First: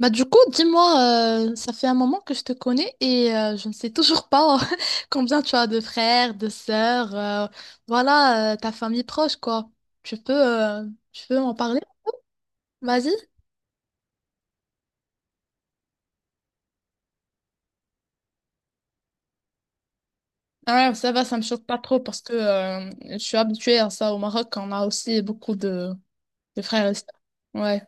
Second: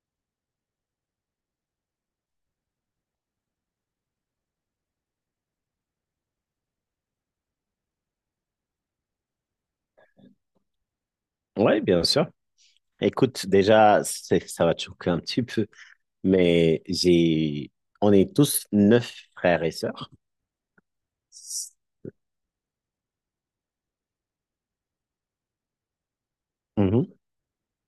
Bah du coup, dis-moi, ça fait un moment que je te connais et je ne sais toujours pas combien tu as de frères, de sœurs, voilà, ta famille proche, quoi. Tu peux, euh, Tu peux en parler? Oui, bien sûr. Vas-y. Écoute, déjà, ça va te choquer un petit peu, mais on est tous neuf frères et sœurs. Ah, ça va, ça me choque pas trop parce que je suis habituée à ça au Maroc, on a aussi beaucoup de frères et sœurs. Mhm. Ouais,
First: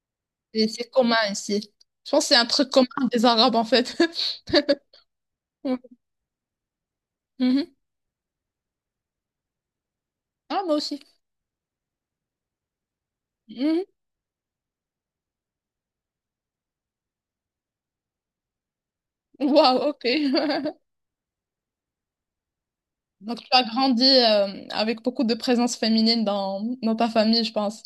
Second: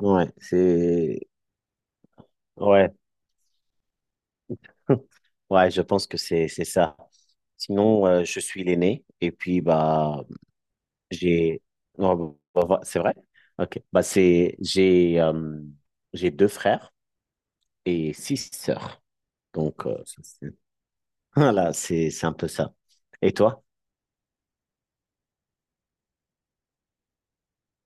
Ouais, et c'est commun c'est, ici. Je pense que c'est un truc commun ouais, des Arabes en fait. ouais, je pense que c'est ça. Mhm. Sinon, je suis l'aîné, et puis, bah, Ah, moi aussi. j'ai, non, bah, c'est vrai? Ok, Mhm. bah, c'est, j'ai deux frères et six sœurs. Waouh, Donc, ok. ça, voilà, c'est un peu ça. Et Donc, tu as toi? grandi avec beaucoup de présence féminine dans ta famille, je pense.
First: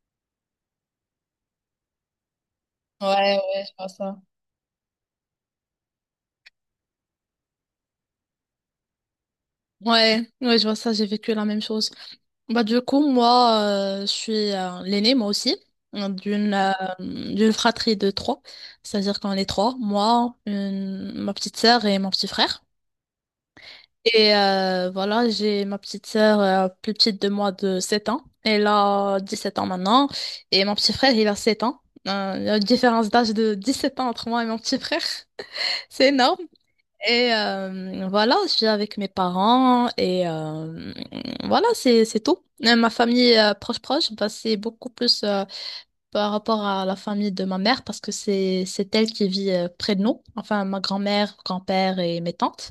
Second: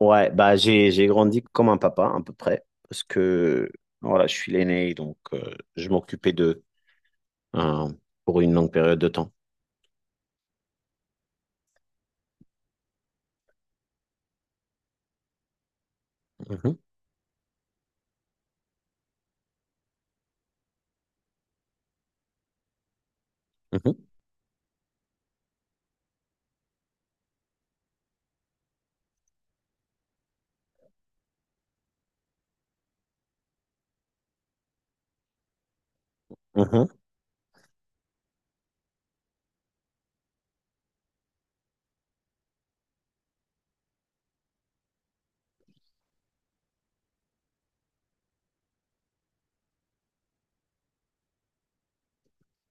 Ouais, bah j'ai grandi comme un papa à peu près parce Ouais, ouais, que je vois ça. voilà, je suis l'aîné donc je m'occupais d'eux euh, pour une longue période de temps. Ouais, ouais, je vois ça, j'ai vécu la même chose. Bah, du coup, moi, je suis l'aînée, moi aussi, euh, d'une euh, Mhm, d'une fratrie de trois. C'est-à-dire qu'on est trois, moi, ma petite sœur et mon petit frère. mhm, Et voilà, j'ai ma petite sœur plus petite de moi de 7 ans. Elle a 17 ans maintenant. Et mon petit frère, il a 7 ans. Il y a une différence d'âge de 17 ans entre moi et mon petit frère. C'est énorme. mhm, Et voilà, je suis avec mes parents. Et voilà, c'est tout. Et ma famille proche proche, bah, c'est beaucoup plus... par rapport à la famille de ma mère parce que c'est elle qui vit près de nous, enfin ma grand-mère, grand-père et mes tantes.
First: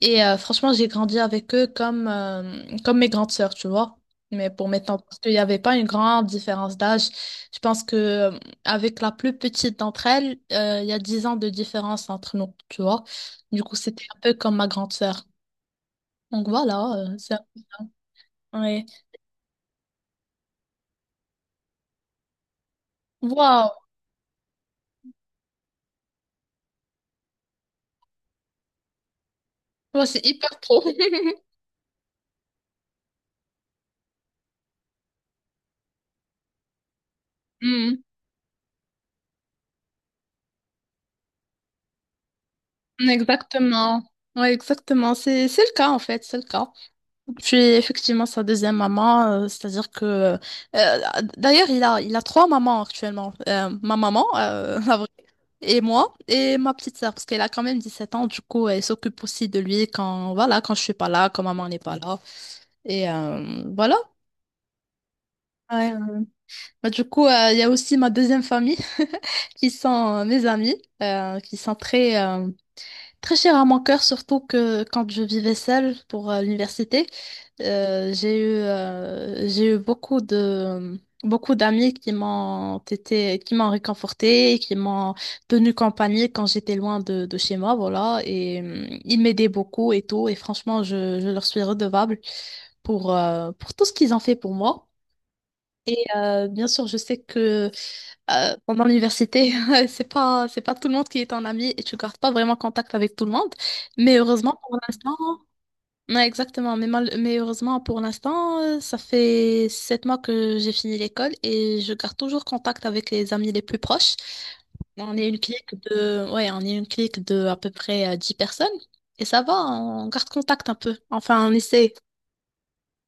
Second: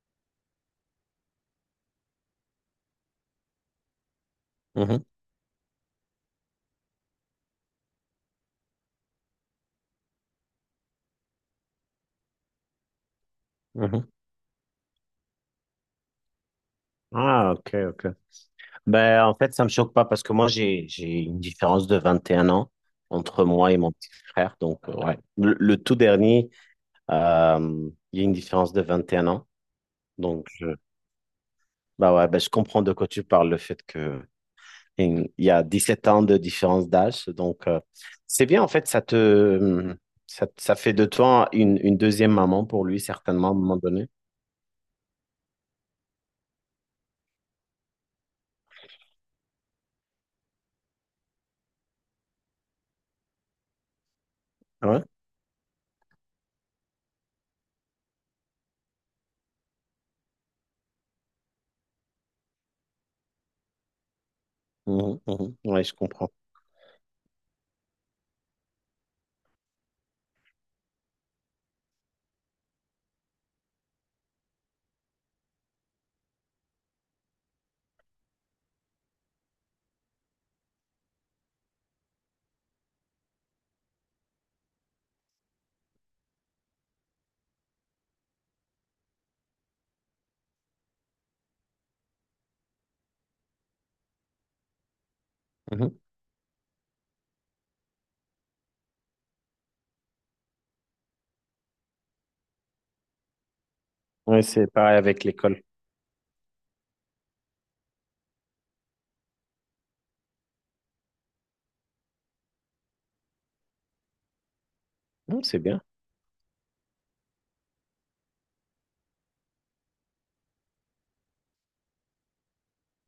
Et franchement, j'ai grandi avec eux comme mes grandes sœurs, tu vois. Mais pour mes mhm, tantes, parce qu'il n'y avait pas une grande différence d'âge. Je pense que avec la plus petite d'entre elles, il y a 10 ans de différence entre nous, tu vois. Du coup, c'était mhm. un peu comme ma grande sœur. Donc voilà. Ah, ok, ok. Ouais. Ben, en fait, ça me choque pas parce que moi j'ai une différence de 21 ans entre Waouh! moi et mon petit frère donc ouais. Le tout dernier il y a une différence de 21 ans Waouh, c'est donc hyper je pro. bah ouais, ben, je comprends de quoi tu parles le fait que et il y a 17 ans de différence d'âge. Donc, Hmm. c'est bien, en fait, ça, ça fait de toi une deuxième maman pour lui, certainement, à un moment Exactement. donné. Ouais, exactement. C'est le cas, en fait. C'est le cas. Puis, effectivement, sa deuxième maman, c'est-à-dire que. Euh, d'ailleurs, il a trois mamans actuellement. Ma maman, la Ouais, vraie, et moi, et ma petite sœur, parce qu'elle a quand même 17 ans. Du coup, elle s'occupe aussi de lui quand, voilà, quand je suis pas là, quand maman n'est pas là. Et voilà. mhm, mhm. Ouais, Ouais. je comprends. Bah, du coup, il y a aussi ma deuxième famille, qui sont mes amis, euh, qui sont très, euh, Très cher à mon cœur, surtout que quand je vivais seule pour l'université, j'ai eu beaucoup beaucoup d'amis qui m'ont été, qui m'ont réconfortée, et qui m'ont tenu compagnie quand j'étais loin de chez moi, voilà. Et ils m'aidaient beaucoup et tout. Et franchement, je leur suis redevable pour tout ce qu'ils ont fait pour moi. Et Mhm. Bien sûr, je sais que pendant l'université, c'est pas tout le monde qui est un ami et tu gardes pas vraiment contact avec tout le monde. Mais Ouais, heureusement, c'est pour pareil l'instant, avec l'école. ouais, exactement. Mais heureusement, pour l'instant, ça fait 7 mois que j'ai fini l'école et je garde toujours contact avec les amis les plus proches. On est une Non, c'est clique bien. de, Ouais, on est une clique de à peu près 10 personnes. Et ça va, on garde contact un peu. Enfin, on essaie.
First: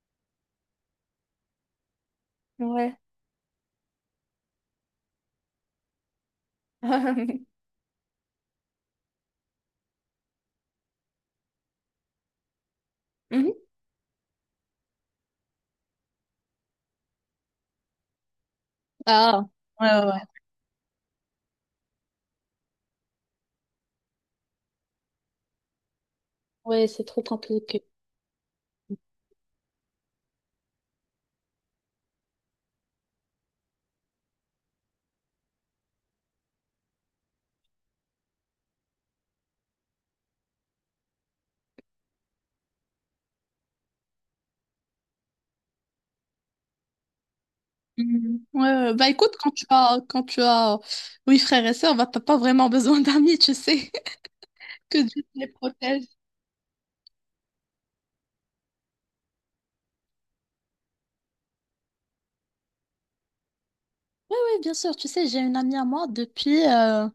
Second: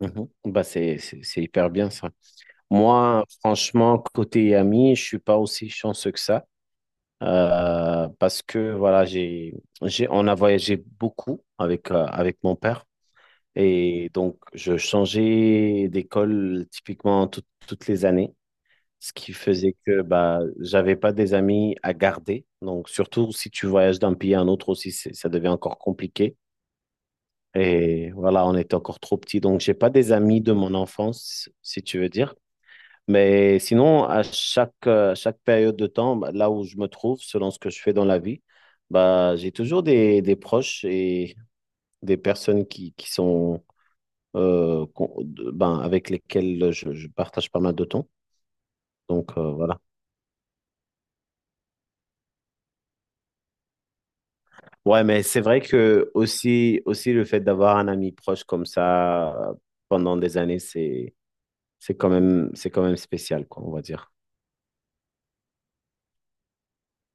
Mhm. Bah, c'est hyper bien, ça. Ouais. Moi, franchement, côté ami, je suis pas aussi chanceux que ça. Parce que, voilà, on a voyagé beaucoup avec, avec mon père. Et donc, je changeais d'école typiquement toutes les années, ce qui Ah, faisait que bah, j'avais pas des amis à garder. Donc, surtout si tu voyages d'un pays à un autre aussi, ça devient encore compliqué. ouais, c'est trop compliqué. Et voilà, on était encore trop petits. Donc, j'ai pas des amis de mon enfance, si tu veux dire. Mais sinon, chaque période de temps, bah, là où je me trouve, selon ce que je fais dans la vie, bah, j'ai toujours des proches et des personnes qui sont ben, avec lesquels je partage pas mal de temps. Mhm. Ouais, ouais. Bah écoute, Donc voilà. Quand tu as oui frères et sœurs, bah t'as pas vraiment besoin d'amis, tu sais, que Ouais, mais Dieu te c'est les vrai protège. que aussi le fait d'avoir un ami proche comme ça pendant des années, c'est quand même spécial, quoi, on va dire. Oui, bien sûr, tu sais, j'ai une amie à moi depuis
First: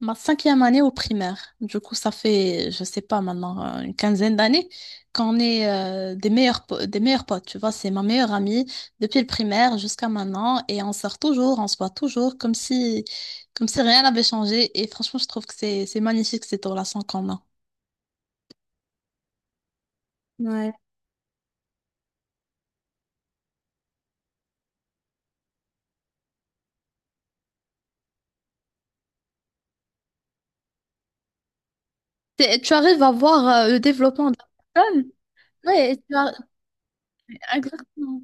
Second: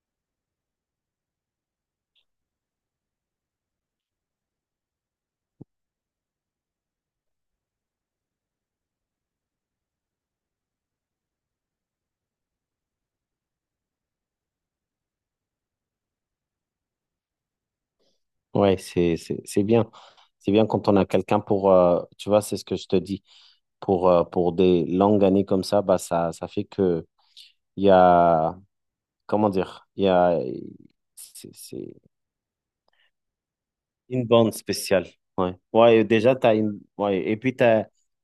ma cinquième année au primaire. Du coup, ça fait, je sais pas maintenant, une quinzaine d'années qu'on est des meilleurs potes, tu vois, c'est ma meilleure amie depuis le primaire jusqu'à maintenant et on sort toujours, on se voit toujours comme si rien n'avait changé et franchement, je trouve que c'est magnifique cette relation qu'on a. Ouais, c'est bien. C'est bien Ouais, quand on a quelqu'un pour, tu vois, c'est ce que je te dis, pour des longues années comme ça, bah, ça fait que il y a, comment dire, il y a, c'est- c'est- tu arrives à voir le une développement de la bande spéciale. personne. Ouais. Oui, Ouais, déjà, t'as une... ouais. Et puis, t'as... exactement.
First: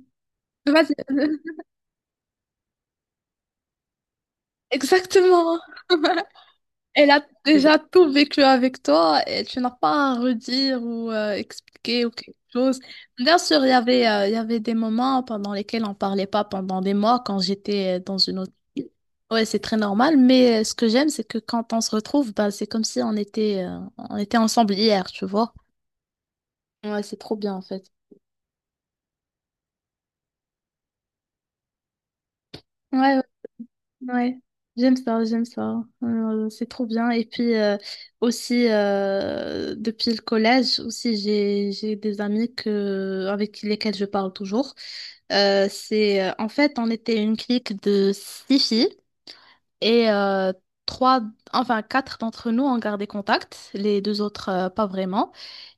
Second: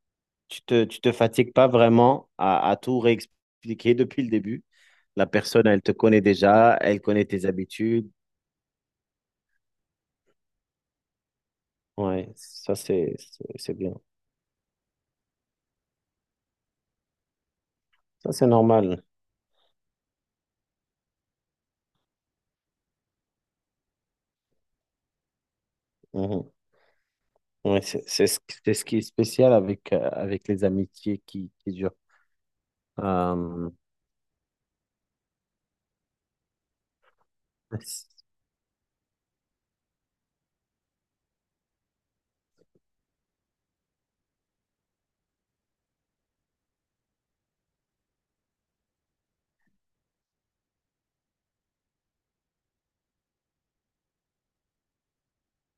Vas-y, tu te fatigues pas vraiment à tout réexpliquer depuis le début. La exactement. personne, elle te connaît déjà, elle Elle a connaît tes déjà tout habitudes. vécu avec toi et tu n'as pas à redire ou expliquer ou Ouais, quelque ça, chose. Bien sûr, c'est bien. Il y avait des moments pendant lesquels on parlait pas pendant des mois quand j'étais dans Ça, une c'est autre ville. normal. Ouais, c'est très normal, mais ce que j'aime, c'est que quand on se retrouve, bah, c'est comme si on était ensemble hier, tu vois. Mhm. Ouais, c'est trop bien en Ouais, fait. C'est ce qui est spécial avec, avec les amitiés qui durent. Ouais, Euh... ouais, j'aime ça, j'aime ça. C'est trop bien. Et puis aussi depuis le collège aussi j'ai des amis que avec lesquels je parle toujours. C'est En fait on était une clique de six filles et trois enfin quatre d'entre nous ont gardé contact, les deux autres pas vraiment.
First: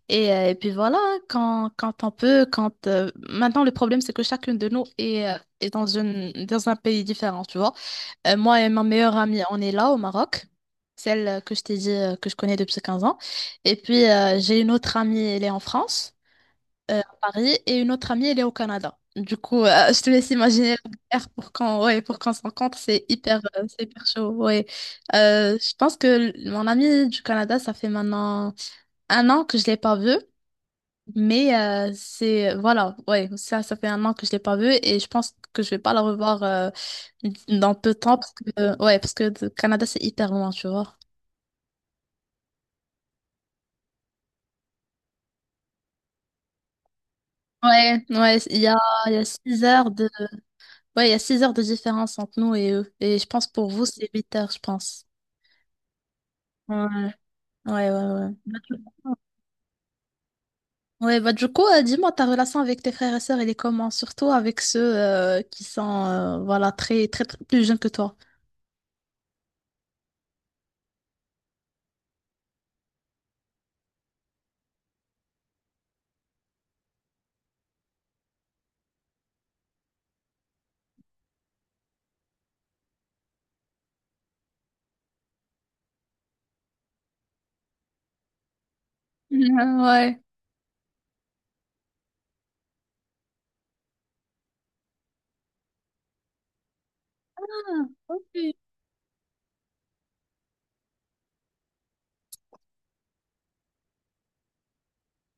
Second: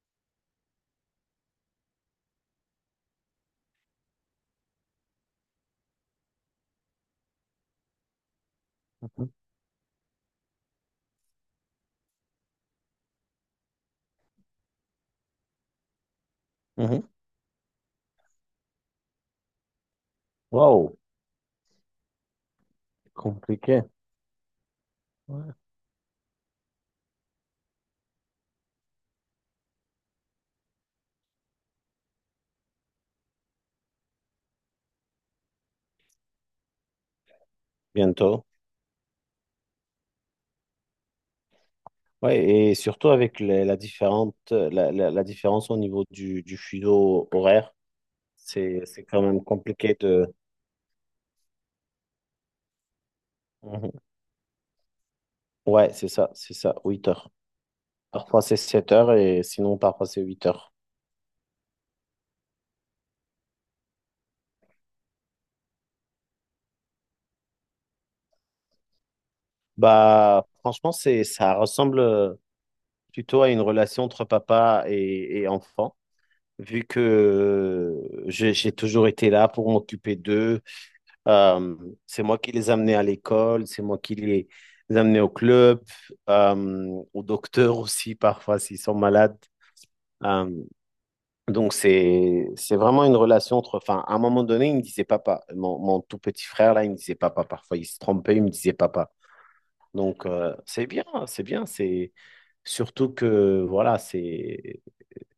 Et puis voilà quand on peut quand maintenant le problème c'est que chacune de nous est dans un pays différent, tu vois. Moi et ma meilleure Mhm. amie, on est là au Maroc, celle que je t'ai dit que je connais depuis 15 ans. Et puis j'ai une autre amie, elle est en France, Mhm. à Paris, et une autre amie, elle est au Canada. Du coup, je te laisse imaginer Wow, l'air pour quand, ouais, pour qu'on se rencontre, c'est compliqué. hyper chaud. Ouais. Ouais. Je pense que mon amie du Canada, ça fait maintenant un an que je l'ai pas vue. Mais c'est voilà, ouais, ça fait un an que je l'ai pas vu et je pense que je vais pas la revoir dans peu de temps parce que Bientôt. Ouais, parce que le Canada c'est hyper loin, tu vois. Ouais, et surtout avec la, la différente, la- la différence au niveau du fuseau horaire, Ouais, ouais, c'est il y quand a même 6 heures compliqué de de... ouais, il y a 6 heures de différence entre nous et eux et je pense pour vous Mhm. c'est 8 heures, je pense. Ouais, c'est ça, Ouais, 8 heures. ouais, ouais, ouais. Parfois c'est Bah, du 7 heures et sinon parfois c'est 8 heures. Ouais, bah du coup, dis-moi, ta relation avec tes frères et sœurs, elle est comment? Surtout avec ceux qui sont voilà, très, très, très plus jeunes que toi. Bah, franchement, ça ressemble plutôt à une relation entre papa et enfant, vu que j'ai toujours été là pour m'occuper d'eux. Euh, c'est moi qui les amenais à l'école, c'est moi qui les amenais au club, au docteur aussi parfois s'ils sont malades. Mhm, ouais. Euh, donc c'est vraiment une relation entre. Enfin, à un moment donné, il me disait papa. Mon tout petit frère là, il me disait papa. Parfois, il Ah, se trompait, il me ok. disait papa. Donc c'est bien, c'est bien. C'est surtout que voilà, c'est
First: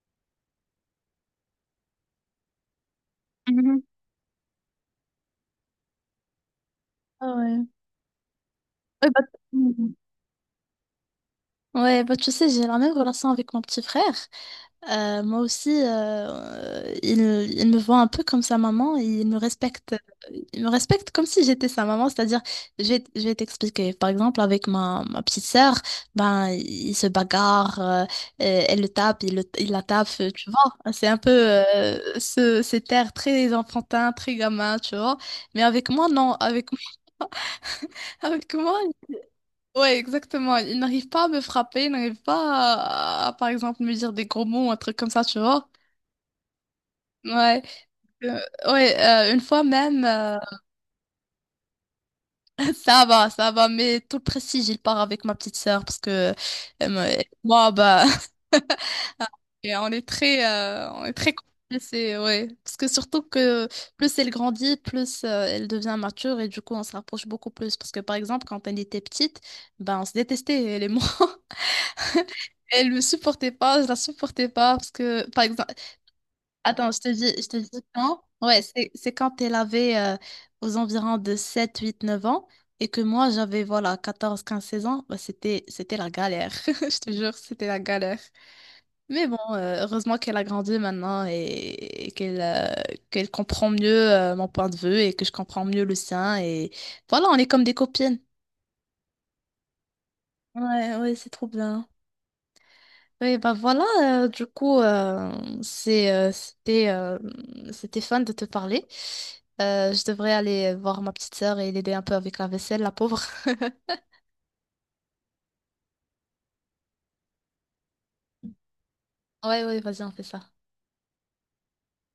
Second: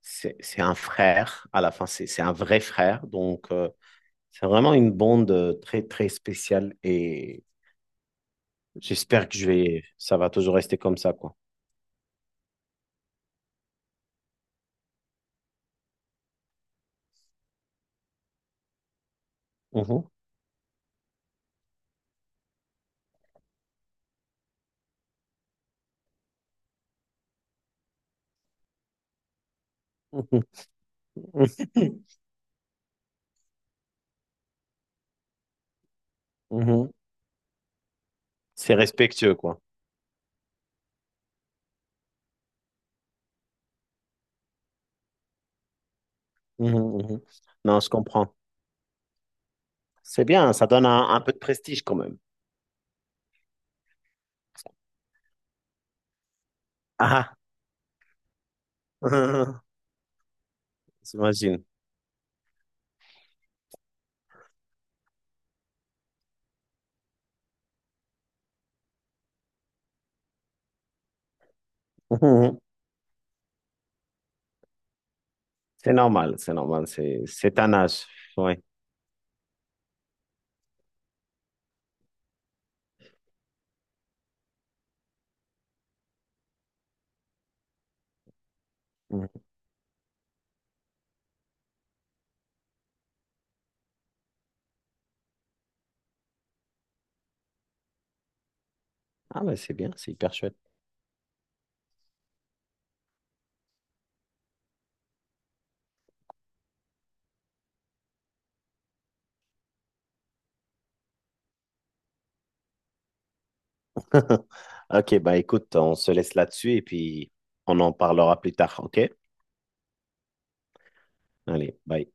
c'est c'est un frère. À la fin, c'est un vrai frère. Donc Mhm. c'est vraiment une bande très très spéciale Ah et ouais. Ouais, bah, j'espère que je vais. Mhm. Ça va toujours rester comme ça, quoi. Ouais, bah, tu sais, j'ai la même relation avec mon petit frère. Moi aussi, il me voit un peu comme sa maman et Mhm. il me respecte comme si j'étais sa maman. C'est-à-dire, je vais t'expliquer. Par exemple, avec ma petite sœur, ben, il se bagarre, elle le tape, il la tape, Mhm. tu vois. C'est un peu cet air très enfantin, très gamin, tu vois. Mais avec moi, non. Avec Mhm. moi, avec C'est moi. respectueux, quoi. Ouais, exactement. Il n'arrive pas à me frapper, il n'arrive pas à, par exemple, me dire des gros mots, un truc comme ça, tu vois. Mhm, mhm. Ouais. Non, je comprends. Euh, ouais. Une fois même, C'est bien, ça donne un peu de prestige quand même. ça va, ça va. Mais tout le prestige, il part avec ma petite sœur parce que euh, moi, Ah, bah, et on est très j'imagine. complices, ouais. Parce que surtout que plus elle grandit, plus elle devient mature et du coup, on se rapproche beaucoup plus. Parce que par exemple, quand elle était petite, ben, on se détestait, elle et moi. Mhm. Elle me supportait pas, je la supportais pas parce que, par exemple, C'est normal, c'est normal, attends, je te c'est un dis âge. quand? Ouais. Ouais, c'est quand elle avait aux environs de 7, 8, 9 ans et que moi j'avais voilà 14, 15, 16 ans, bah, c'était la galère. Je te jure, c'était la galère. Mais bon, Mhm. Heureusement qu'elle a grandi maintenant et qu'elle qu'elle comprend mieux mon point de vue et que je comprends mieux le sien. Et voilà, on est comme des copines. Ah, mais c'est bien, c'est hyper chouette. Ouais, ouais, c'est trop bien. Oui, bah voilà, du coup, c'est, euh, c'était, euh, c'était fun de te parler. Je devrais aller voir ma petite sœur et l'aider un peu avec la vaisselle, la pauvre. Ok, bah écoute, on se laisse là-dessus et puis on en parlera plus tard, ok? Ouais, ouais, vas-y, on fait ça. Allez, bye.